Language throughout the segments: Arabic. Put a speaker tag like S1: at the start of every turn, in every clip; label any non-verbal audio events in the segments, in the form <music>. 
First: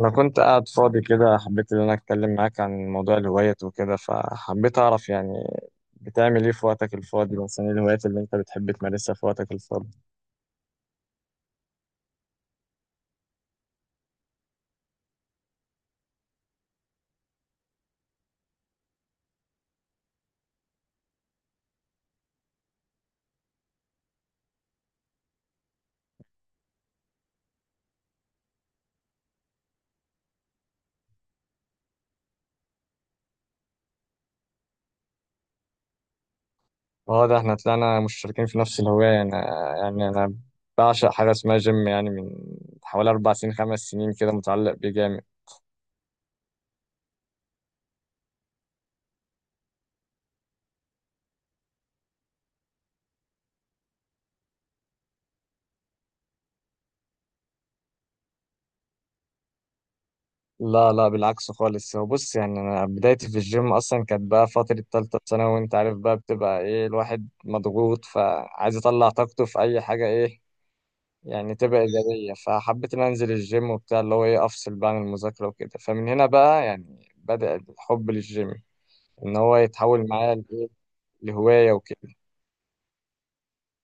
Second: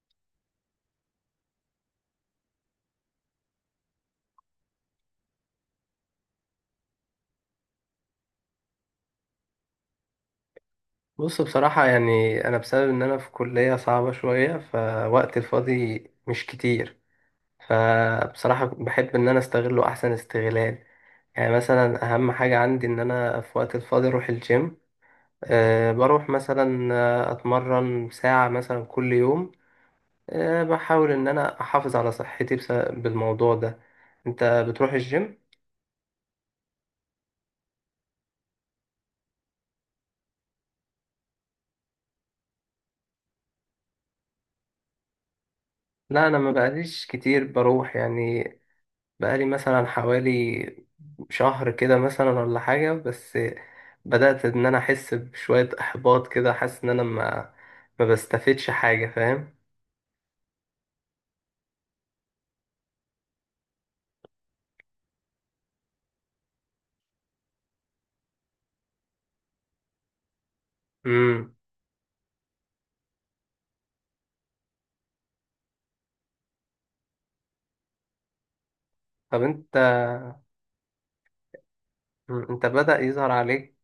S1: أنا كنت قاعد فاضي كده، حبيت إن أنا أتكلم معاك عن موضوع الهوايات وكده. فحبيت أعرف يعني بتعمل إيه في وقتك الفاضي؟ مثلا إيه الهوايات اللي أنت بتحب تمارسها في وقتك الفاضي؟
S2: بص، بصراحة يعني أنا بسبب إن أنا في كلية صعبة شوية فوقت الفاضي مش كتير. فبصراحة بحب إن أنا أستغله أحسن استغلال. يعني مثلا أهم حاجة عندي إن أنا في وقت الفاضي أروح الجيم. بروح مثلا أتمرن ساعة مثلا كل يوم. بحاول إن أنا أحافظ على صحتي بالموضوع ده. أنت بتروح الجيم؟
S1: أه ده إحنا طلعنا مشتركين في نفس الهواية. أنا يعني أنا بعشق حاجة اسمها جيم، يعني من حوالي أربع سنين خمس سنين كده متعلق بيه جامد.
S2: لا، أنا ما بقاليش كتير بروح يعني. بقالي مثلا حوالي شهر كده مثلا ولا حاجة، بس بدأت إن أنا أحس بشوية إحباط كده، حاسس إن أنا ما بستفدش حاجة، فاهم.
S1: لا بالعكس خالص. هو بص، يعني أنا بدايتي في الجيم أصلا كانت بقى فترة تالتة ثانوي، وأنت عارف بقى بتبقى إيه، الواحد مضغوط فعايز يطلع طاقته في أي حاجة. إيه
S2: مم.
S1: يعني تبقى إيجابية، فحبيت إن أنا أنزل الجيم وبتاع، اللي هو إيه، أفصل بقى عن المذاكرة وكده. فمن هنا بقى يعني بدأ الحب للجيم، إن
S2: طب
S1: هو
S2: أنت.
S1: يتحول معايا لإيه، لهواية وكده.
S2: مم. أنت بدأ يظهر عليك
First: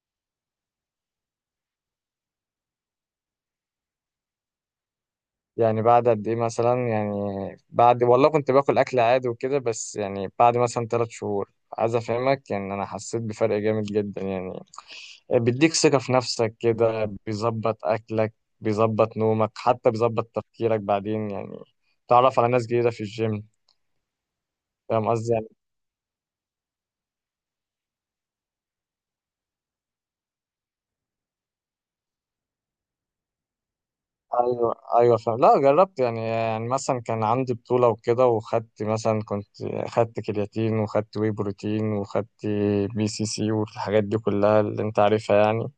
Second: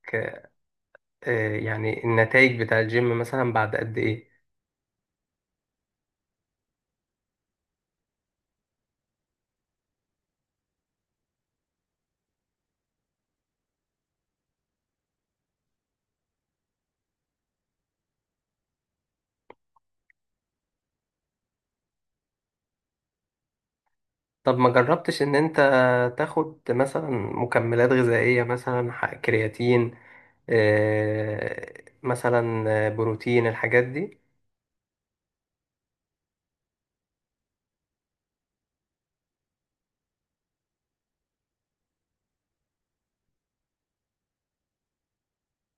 S2: يعني النتائج بتاع الجيم مثلا بعد قد إيه؟
S1: يعني بعد قد إيه مثلا؟ يعني بعد والله كنت باكل أكل عادي وكده، بس يعني بعد مثلا تلات شهور، عايز أفهمك يعني، أنا حسيت بفرق جامد جدا. يعني بيديك ثقة في نفسك كده، بيظبط أكلك، بيظبط نومك، حتى بيظبط تفكيرك بعدين. يعني تعرف على ناس جديدة في الجيم،
S2: طب ما
S1: فاهم
S2: جربتش إن
S1: قصدي؟
S2: أنت تاخد مثلا مكملات غذائية مثلا كرياتين، مثلا بروتين، الحاجات دي.
S1: ايوه ايوه فاهم. لا جربت يعني، يعني مثلا كان عندي بطوله وكده، وخدت مثلا، كنت خدت كرياتين وخدت واي بروتين وخدت بي سي سي والحاجات دي كلها اللي انت عارفها يعني.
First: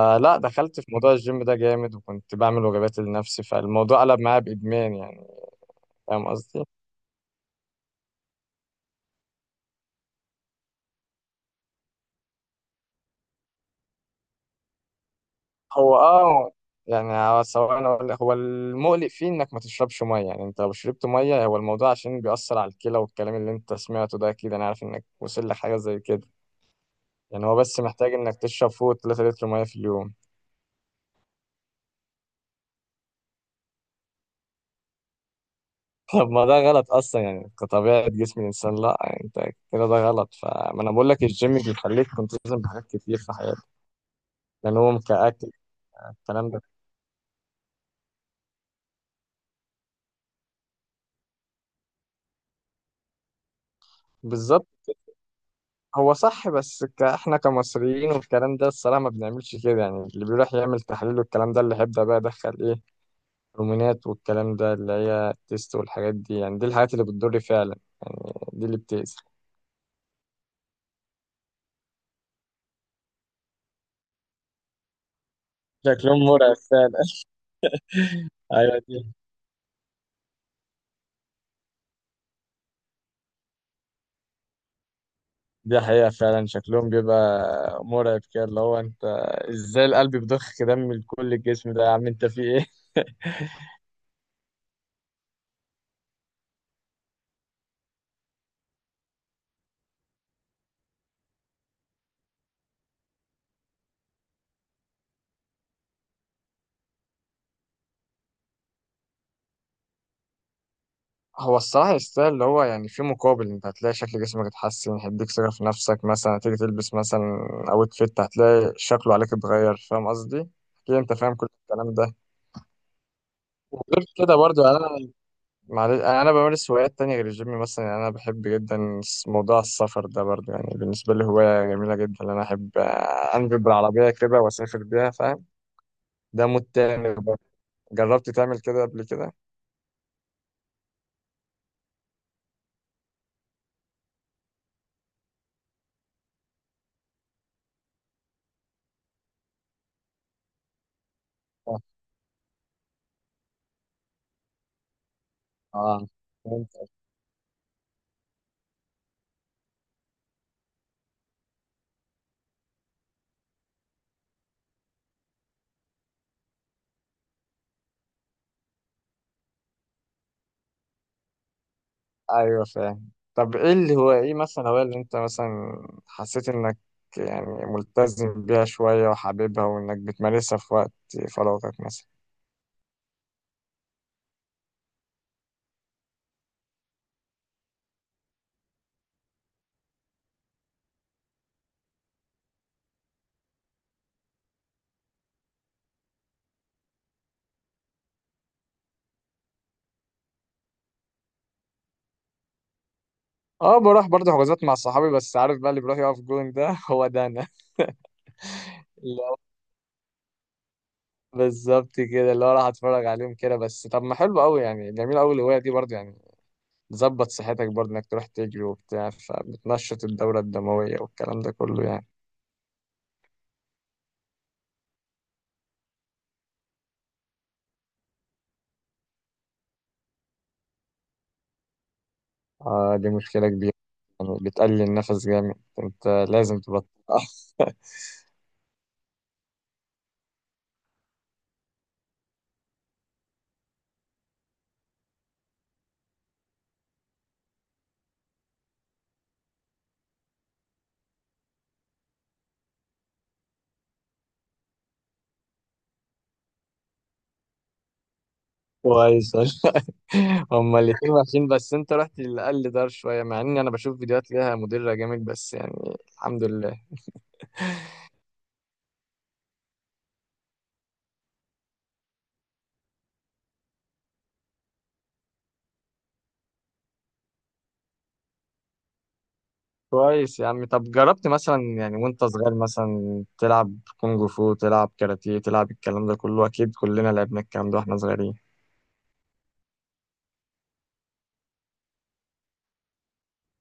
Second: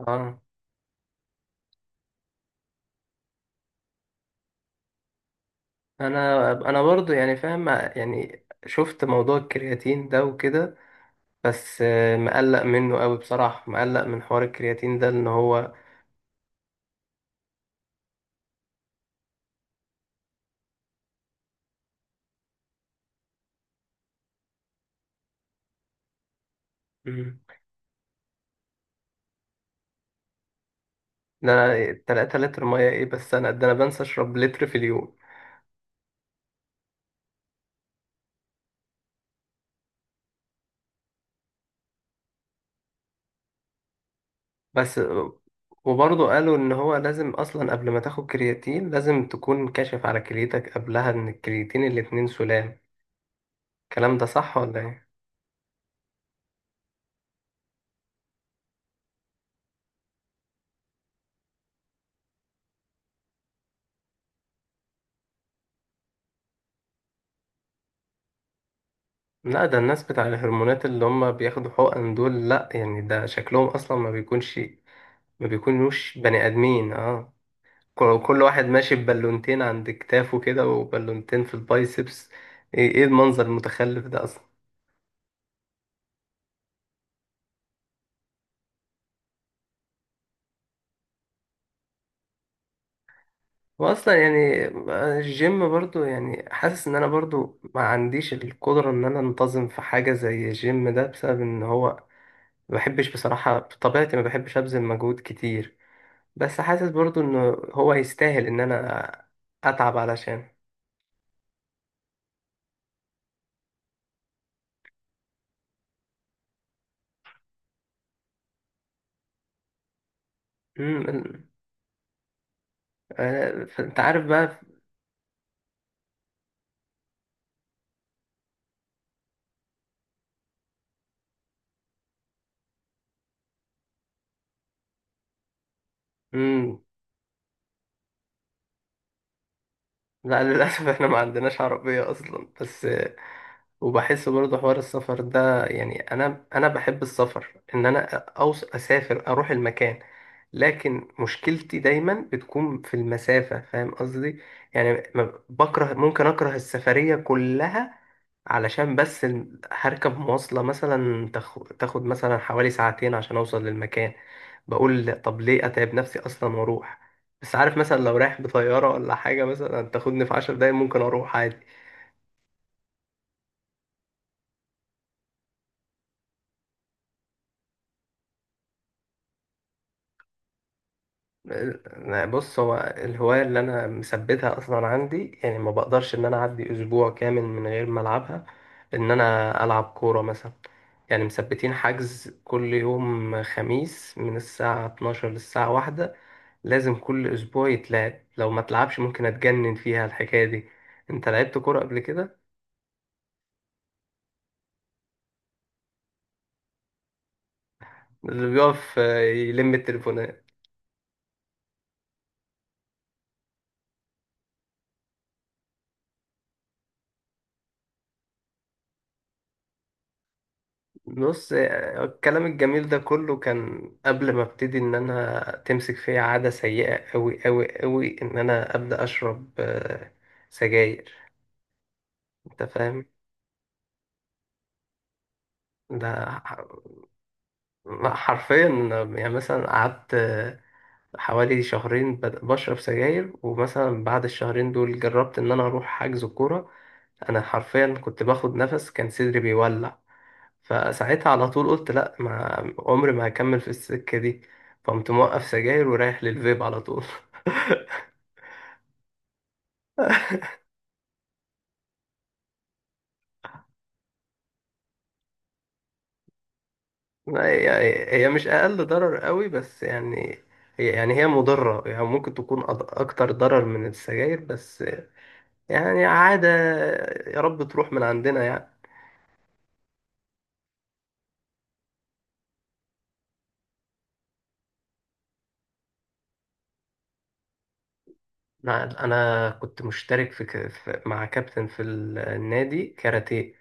S2: اه
S1: دخلت في موضوع الجيم ده جامد، وكنت بعمل وجبات لنفسي، فالموضوع قلب معايا بادمان يعني، فاهم
S2: انا
S1: قصدي؟
S2: انا برضو يعني فاهم، يعني شفت موضوع الكرياتين ده وكده، بس مقلق منه قوي بصراحة، مقلق من حوار الكرياتين ده ان هو.
S1: هو اه يعني، هو سواء أنا أقول لك، هو المقلق فيه انك ما تشربش ميه. يعني انت لو شربت ميه، هو الموضوع عشان بيأثر على الكلى، والكلام اللي انت سمعته ده اكيد، انا عارف انك وصل لحاجه زي كده.
S2: مم،
S1: يعني هو بس محتاج انك تشرب فوق 3 لتر ميه في اليوم.
S2: ده 3 لتر مية؟ ايه بس انا، ده انا بنسى اشرب لتر في اليوم.
S1: <laughs> طب ما ده غلط اصلا يعني، كطبيعه جسم الانسان، لا يعني انت كده ده غلط. فما انا بقول لك الجيم بيخليك تلتزم بحاجات كتير في حياتك،
S2: بس
S1: نوم كاكل.
S2: وبرضو
S1: الكلام
S2: قالوا
S1: ده
S2: ان هو لازم اصلا قبل ما تاخد كرياتين لازم تكون كاشف على كليتك قبلها، ان الكرياتين الاتنين سلام. الكلام ده صح
S1: بالظبط،
S2: ولا ايه؟
S1: هو صح، بس احنا كمصريين والكلام ده الصراحه ما بنعملش كده. يعني اللي بيروح يعمل تحاليل والكلام ده، اللي هيبدا بقى يدخل ايه، هرمونات والكلام ده اللي هي التست والحاجات دي، يعني دي الحاجات اللي بتضر فعلا، يعني دي اللي بتأذي.
S2: لا، ده الناس بتاع الهرمونات اللي هم بياخدوا حقن دول، لا يعني ده شكلهم اصلا ما بيكونش، ما بيكونوش
S1: شكلهم
S2: بني
S1: مرعب
S2: آدمين
S1: فعلا.
S2: اه
S1: <laughs>
S2: كل واحد
S1: ايوه،
S2: ماشي ببالونتين عند كتافه كده وبالونتين في البايسبس. إيه المنظر المتخلف ده اصلا!
S1: دي حقيقة فعلا، شكلهم بيبقى مرعب كده، اللي هو انت ازاي القلب بيضخ دم لكل الجسم ده؟ يا عم انت في ايه؟
S2: واصلا يعني الجيم برضو يعني حاسس ان انا برضو ما عنديش القدرة ان انا انتظم في حاجة زي الجيم ده، بسبب ان هو ما بحبش بصراحة، بطبيعتي ما بحبش ابذل مجهود كتير. بس حاسس برضو ان هو يستاهل ان انا اتعب علشان.
S1: <laughs> هو الصراحة يستاهل، اللي هو يعني في مقابل، انت هتلاقي شكل جسمك اتحسن، هيديك ثقة في نفسك، مثلا هتيجي تلبس مثلا اوت فيت هتلاقي شكله عليك اتغير، فاهم قصدي؟ اكيد انت فاهم
S2: امم.
S1: كل الكلام ده.
S2: انت
S1: وغير
S2: عارف
S1: كده
S2: بقى.
S1: برضو يعني انا، معلش يعني انا بمارس هوايات تانية غير الجيم، مثلا يعني انا بحب جدا موضوع السفر ده برضو. يعني بالنسبة لي هواية جميلة جدا، ان انا احب انجب بالعربية كده واسافر بيها، فاهم؟ ده
S2: مم.
S1: متعمل برضه؟ جربت تعمل كده قبل كده؟
S2: لا، للأسف احنا ما عندناش عربية أصلا، بس وبحس برضه حوار السفر ده، يعني أنا بحب السفر، إن أنا أوص أسافر أروح المكان، لكن مشكلتي
S1: اه
S2: دايما بتكون في المسافة، فاهم قصدي. يعني بكره
S1: آه.
S2: ممكن أكره
S1: فهمت.
S2: السفرية كلها علشان بس هركب مواصلة مثلا تاخد مثلا حوالي ساعتين عشان أوصل للمكان. بقول طب ليه أتعب نفسي أصلا وأروح؟ بس عارف مثلا لو رايح بطيارة ولا حاجة مثلا تاخدني في 10 دقايق، ممكن أروح عادي.
S1: ايوه فاهم. طب ايه اللي هو ايه مثلا، هو اللي انت مثلا حسيت انك يعني ملتزم بيها شوية وحاببها، وانك بتمارسها في وقت فراغك مثلا؟
S2: بص، هو الهواية اللي أنا مثبتها أصلا عندي، يعني ما بقدرش إن أنا أعدي أسبوع كامل من غير ما ألعبها، إن أنا ألعب كورة مثلا. يعني مثبتين حجز كل يوم خميس من الساعة 12 للساعة واحدة، لازم كل أسبوع يتلعب. لو ما تلعبش ممكن أتجنن فيها الحكاية دي. أنت لعبت كورة قبل كده؟
S1: اه بروح برضه حجوزات مع صحابي، بس عارف بقى اللي بيروح يقف جون ده <laughs> هو ده انا.
S2: اللي بيقف
S1: لا،
S2: يلم التليفون.
S1: بالظبط كده، اللي هو راح اتفرج عليهم كده بس. طب ما حلو قوي يعني، جميل قوي الهواية دي برضه. يعني تظبط صحتك برضه انك تروح تجري وبتاع، فبتنشط الدورة الدموية والكلام ده
S2: بص،
S1: كله يعني.
S2: الكلام الجميل ده كله كان قبل ما ابتدي ان انا تمسك فيا عادة سيئة قوي قوي قوي، ان انا ابدا اشرب سجاير. انت
S1: آه
S2: فاهم.
S1: دي مشكلة كبيرة، يعني بتقلل النفس جامد، انت
S2: ده
S1: لازم تبطل. <laughs>
S2: حرفيا، يعني مثلا قعدت حوالي شهرين بشرب سجاير، ومثلا بعد الشهرين دول جربت ان انا اروح حجز كورة. انا حرفيا كنت باخد نفس كان صدري بيولع. فساعتها على طول قلت لا، ما عمري ما هكمل في السكة دي. فقمت موقف سجاير ورايح للفيب على طول. <laughs>
S1: كويس والله. <laughs> هما الاتنين وحشين، بس انت رحت للأقل دار شوية، مع اني انا بشوف فيديوهات ليها مديرة جامد، بس يعني الحمد لله.
S2: لا، هي يعني هي مش أقل ضرر قوي، بس يعني هي يعني هي مضرة يعني، ممكن تكون أكتر ضرر من السجاير، بس يعني عادة. يا رب تروح من عندنا يعني.
S1: كويس يا عم. طب جربت مثلا يعني وانت صغير مثلا تلعب كونج فو، تلعب كاراتيه، تلعب الكلام ده كله؟ اكيد كلنا لعبنا الكلام ده واحنا صغيرين.
S2: أنا كنت مشترك في مع كابتن في النادي كاراتيه،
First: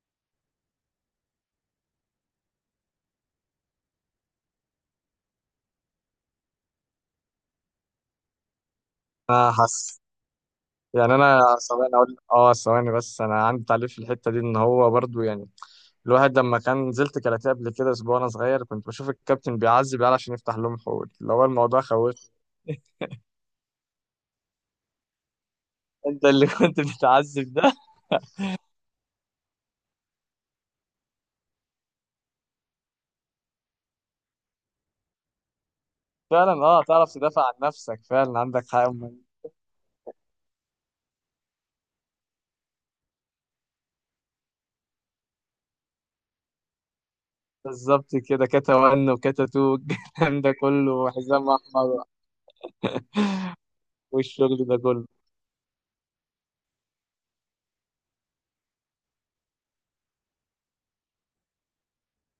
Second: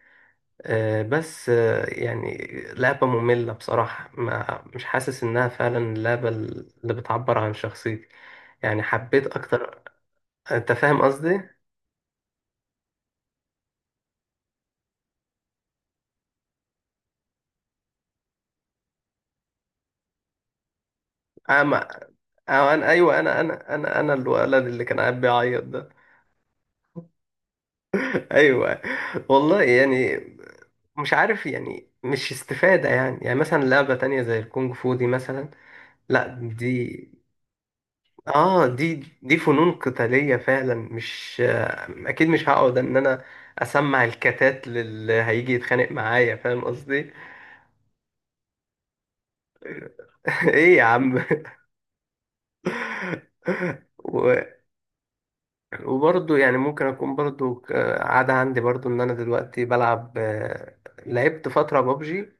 S2: بس يعني لعبة مملة بصراحة، ما مش حاسس إنها فعلا اللعبة اللي بتعبر عن شخصيتي. يعني حبيت
S1: انا
S2: أكتر.
S1: حاسس
S2: أنت فاهم
S1: يعني انا،
S2: قصدي؟
S1: ثواني اقول اه، ثواني بس انا عندي تعليق في الحتة دي. ان هو برضو يعني، الواحد لما كان نزلت كاراتيه قبل كده اسبوع وانا صغير، كنت بشوف الكابتن بيعذب العيال عشان يفتح لهم حقول، اللي هو الموضوع
S2: ما
S1: خوفني.
S2: أه أنا
S1: <laughs>
S2: أيوه، أنا الولد اللي كان قاعد بيعيط ده.
S1: انت اللي كنت بتعذب ده؟
S2: <laughs> أيوه، والله يعني، مش عارف يعني، مش استفادة يعني مثلا لعبة تانية زي الكونج فو دي مثلا، لا.
S1: فعلا اه،
S2: دي
S1: تعرف تدافع عن نفسك، فعلا عندك
S2: اه
S1: حق
S2: دي
S1: أمال.
S2: دي فنون قتالية فعلا، مش اكيد مش هقعد ان انا اسمع الكتات للي هيجي يتخانق معايا، فاهم قصدي. <laughs>
S1: بالظبط كده، كاتا 1 وكاتا 2 الكلام ده
S2: ايه يا
S1: كله،
S2: عم! <laughs>
S1: وحزام احمر
S2: و-
S1: والشغل ده كله.
S2: وبرضه يعني ممكن اكون برضه عادة عندي برضه ان انا دلوقتي بلعب، لعبت فترة بابجي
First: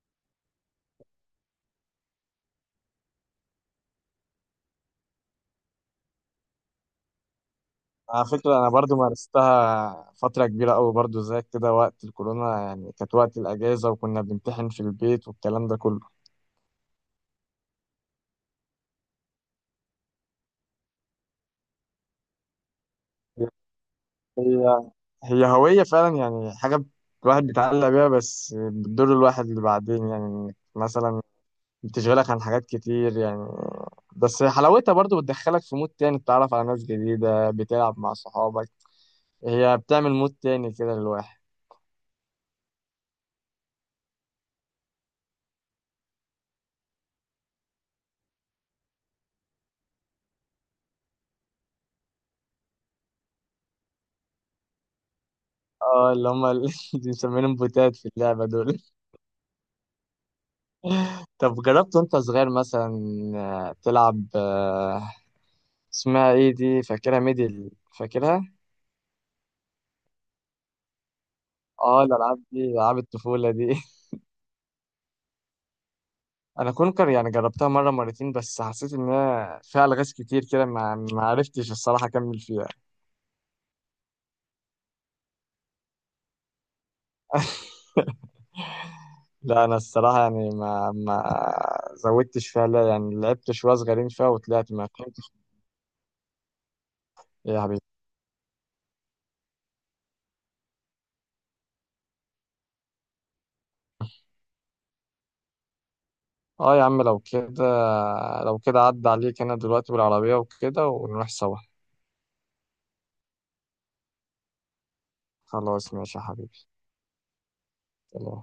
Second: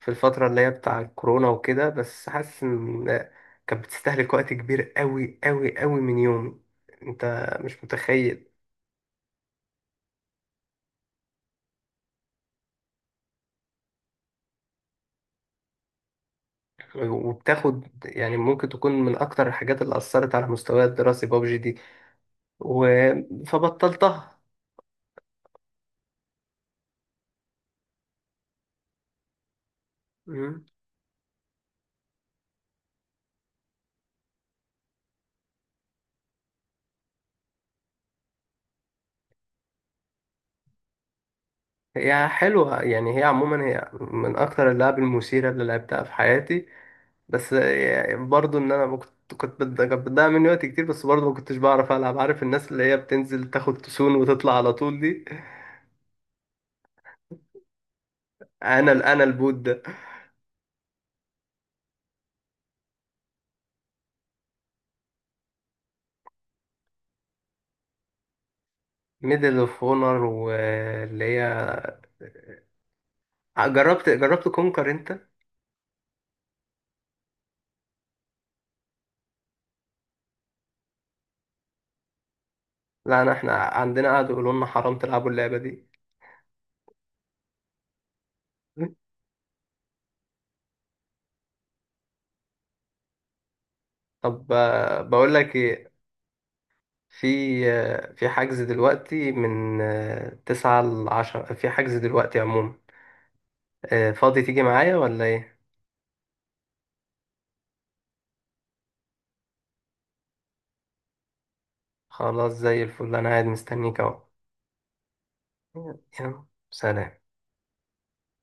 S2: في الفترة اللي هي بتاع الكورونا وكده، بس حاسس ان كانت بتستهلك وقت كبير قوي قوي قوي من يومي. انت مش
S1: على
S2: متخيل.
S1: فكره انا برضو مارستها فتره كبيره قوي برضو زيك كده، وقت الكورونا يعني، كانت وقت الاجازه وكنا بنمتحن في البيت والكلام ده كله.
S2: وبتاخد يعني، ممكن تكون من أكتر الحاجات اللي أثرت على مستواي الدراسي بابجي دي، و... فبطلتها.
S1: هي هي هوية فعلا، يعني حاجة الواحد بيتعلق بيها، بس بتضر الواحد اللي بعدين، يعني
S2: مم.
S1: مثلا بتشغلك عن حاجات كتير يعني. بس حلاوتها برضو بتدخلك في مود تاني، بتتعرف على ناس جديدة، بتلعب مع صحابك، هي بتعمل مود تاني كده للواحد.
S2: هي حلوة يعني، هي عموما هي من أكتر اللعب المثيرة اللي لعبتها في حياتي، بس يعني برضو إن أنا ما كنت كانت بتضيع مني وقت كتير، بس برضو ما كنتش بعرف ألعب، عارف الناس اللي هي بتنزل تاخد تسون وتطلع على طول دي.
S1: اه اللي هم، اللي <laughs> بنسميهم بوتات في اللعبة دول.
S2: أنا البوت ده.
S1: <laughs> طب جربت وانت صغير مثلا تلعب اسمها ايه دي، فاكرها ميدل، فاكرها.
S2: ميدل اوف اونر، واللي هي
S1: اه الألعاب دي ألعاب الطفولة دي.
S2: جربت كونكر انت.
S1: انا كونكر يعني جربتها مره مرتين، بس حسيت ان هي فيها الغاز كتير كده، ما عرفتش الصراحه اكمل فيها.
S2: لا، احنا عندنا قعدوا يقولوا لنا حرام تلعبوا اللعبة دي.
S1: لا انا الصراحه يعني ما زودتش فيها، لا يعني لعبت شويه صغيرين فيها
S2: طب
S1: وطلعت ما فهمتش.
S2: بقول لك ايه، في
S1: إيه يا حبيبي؟
S2: في حجز دلوقتي من 9 ل10، في حجز دلوقتي عموما، فاضي تيجي معايا ولا ايه؟
S1: اه يا عم لو كده، لو كده عدى عليك، انا دلوقتي بالعربيه وكده ونروح سوا.
S2: خلاص، زي الفل، انا قاعد مستنيك اهو.
S1: خلاص ماشي يا
S2: يلا،
S1: حبيبي.
S2: سلام.
S1: يلا.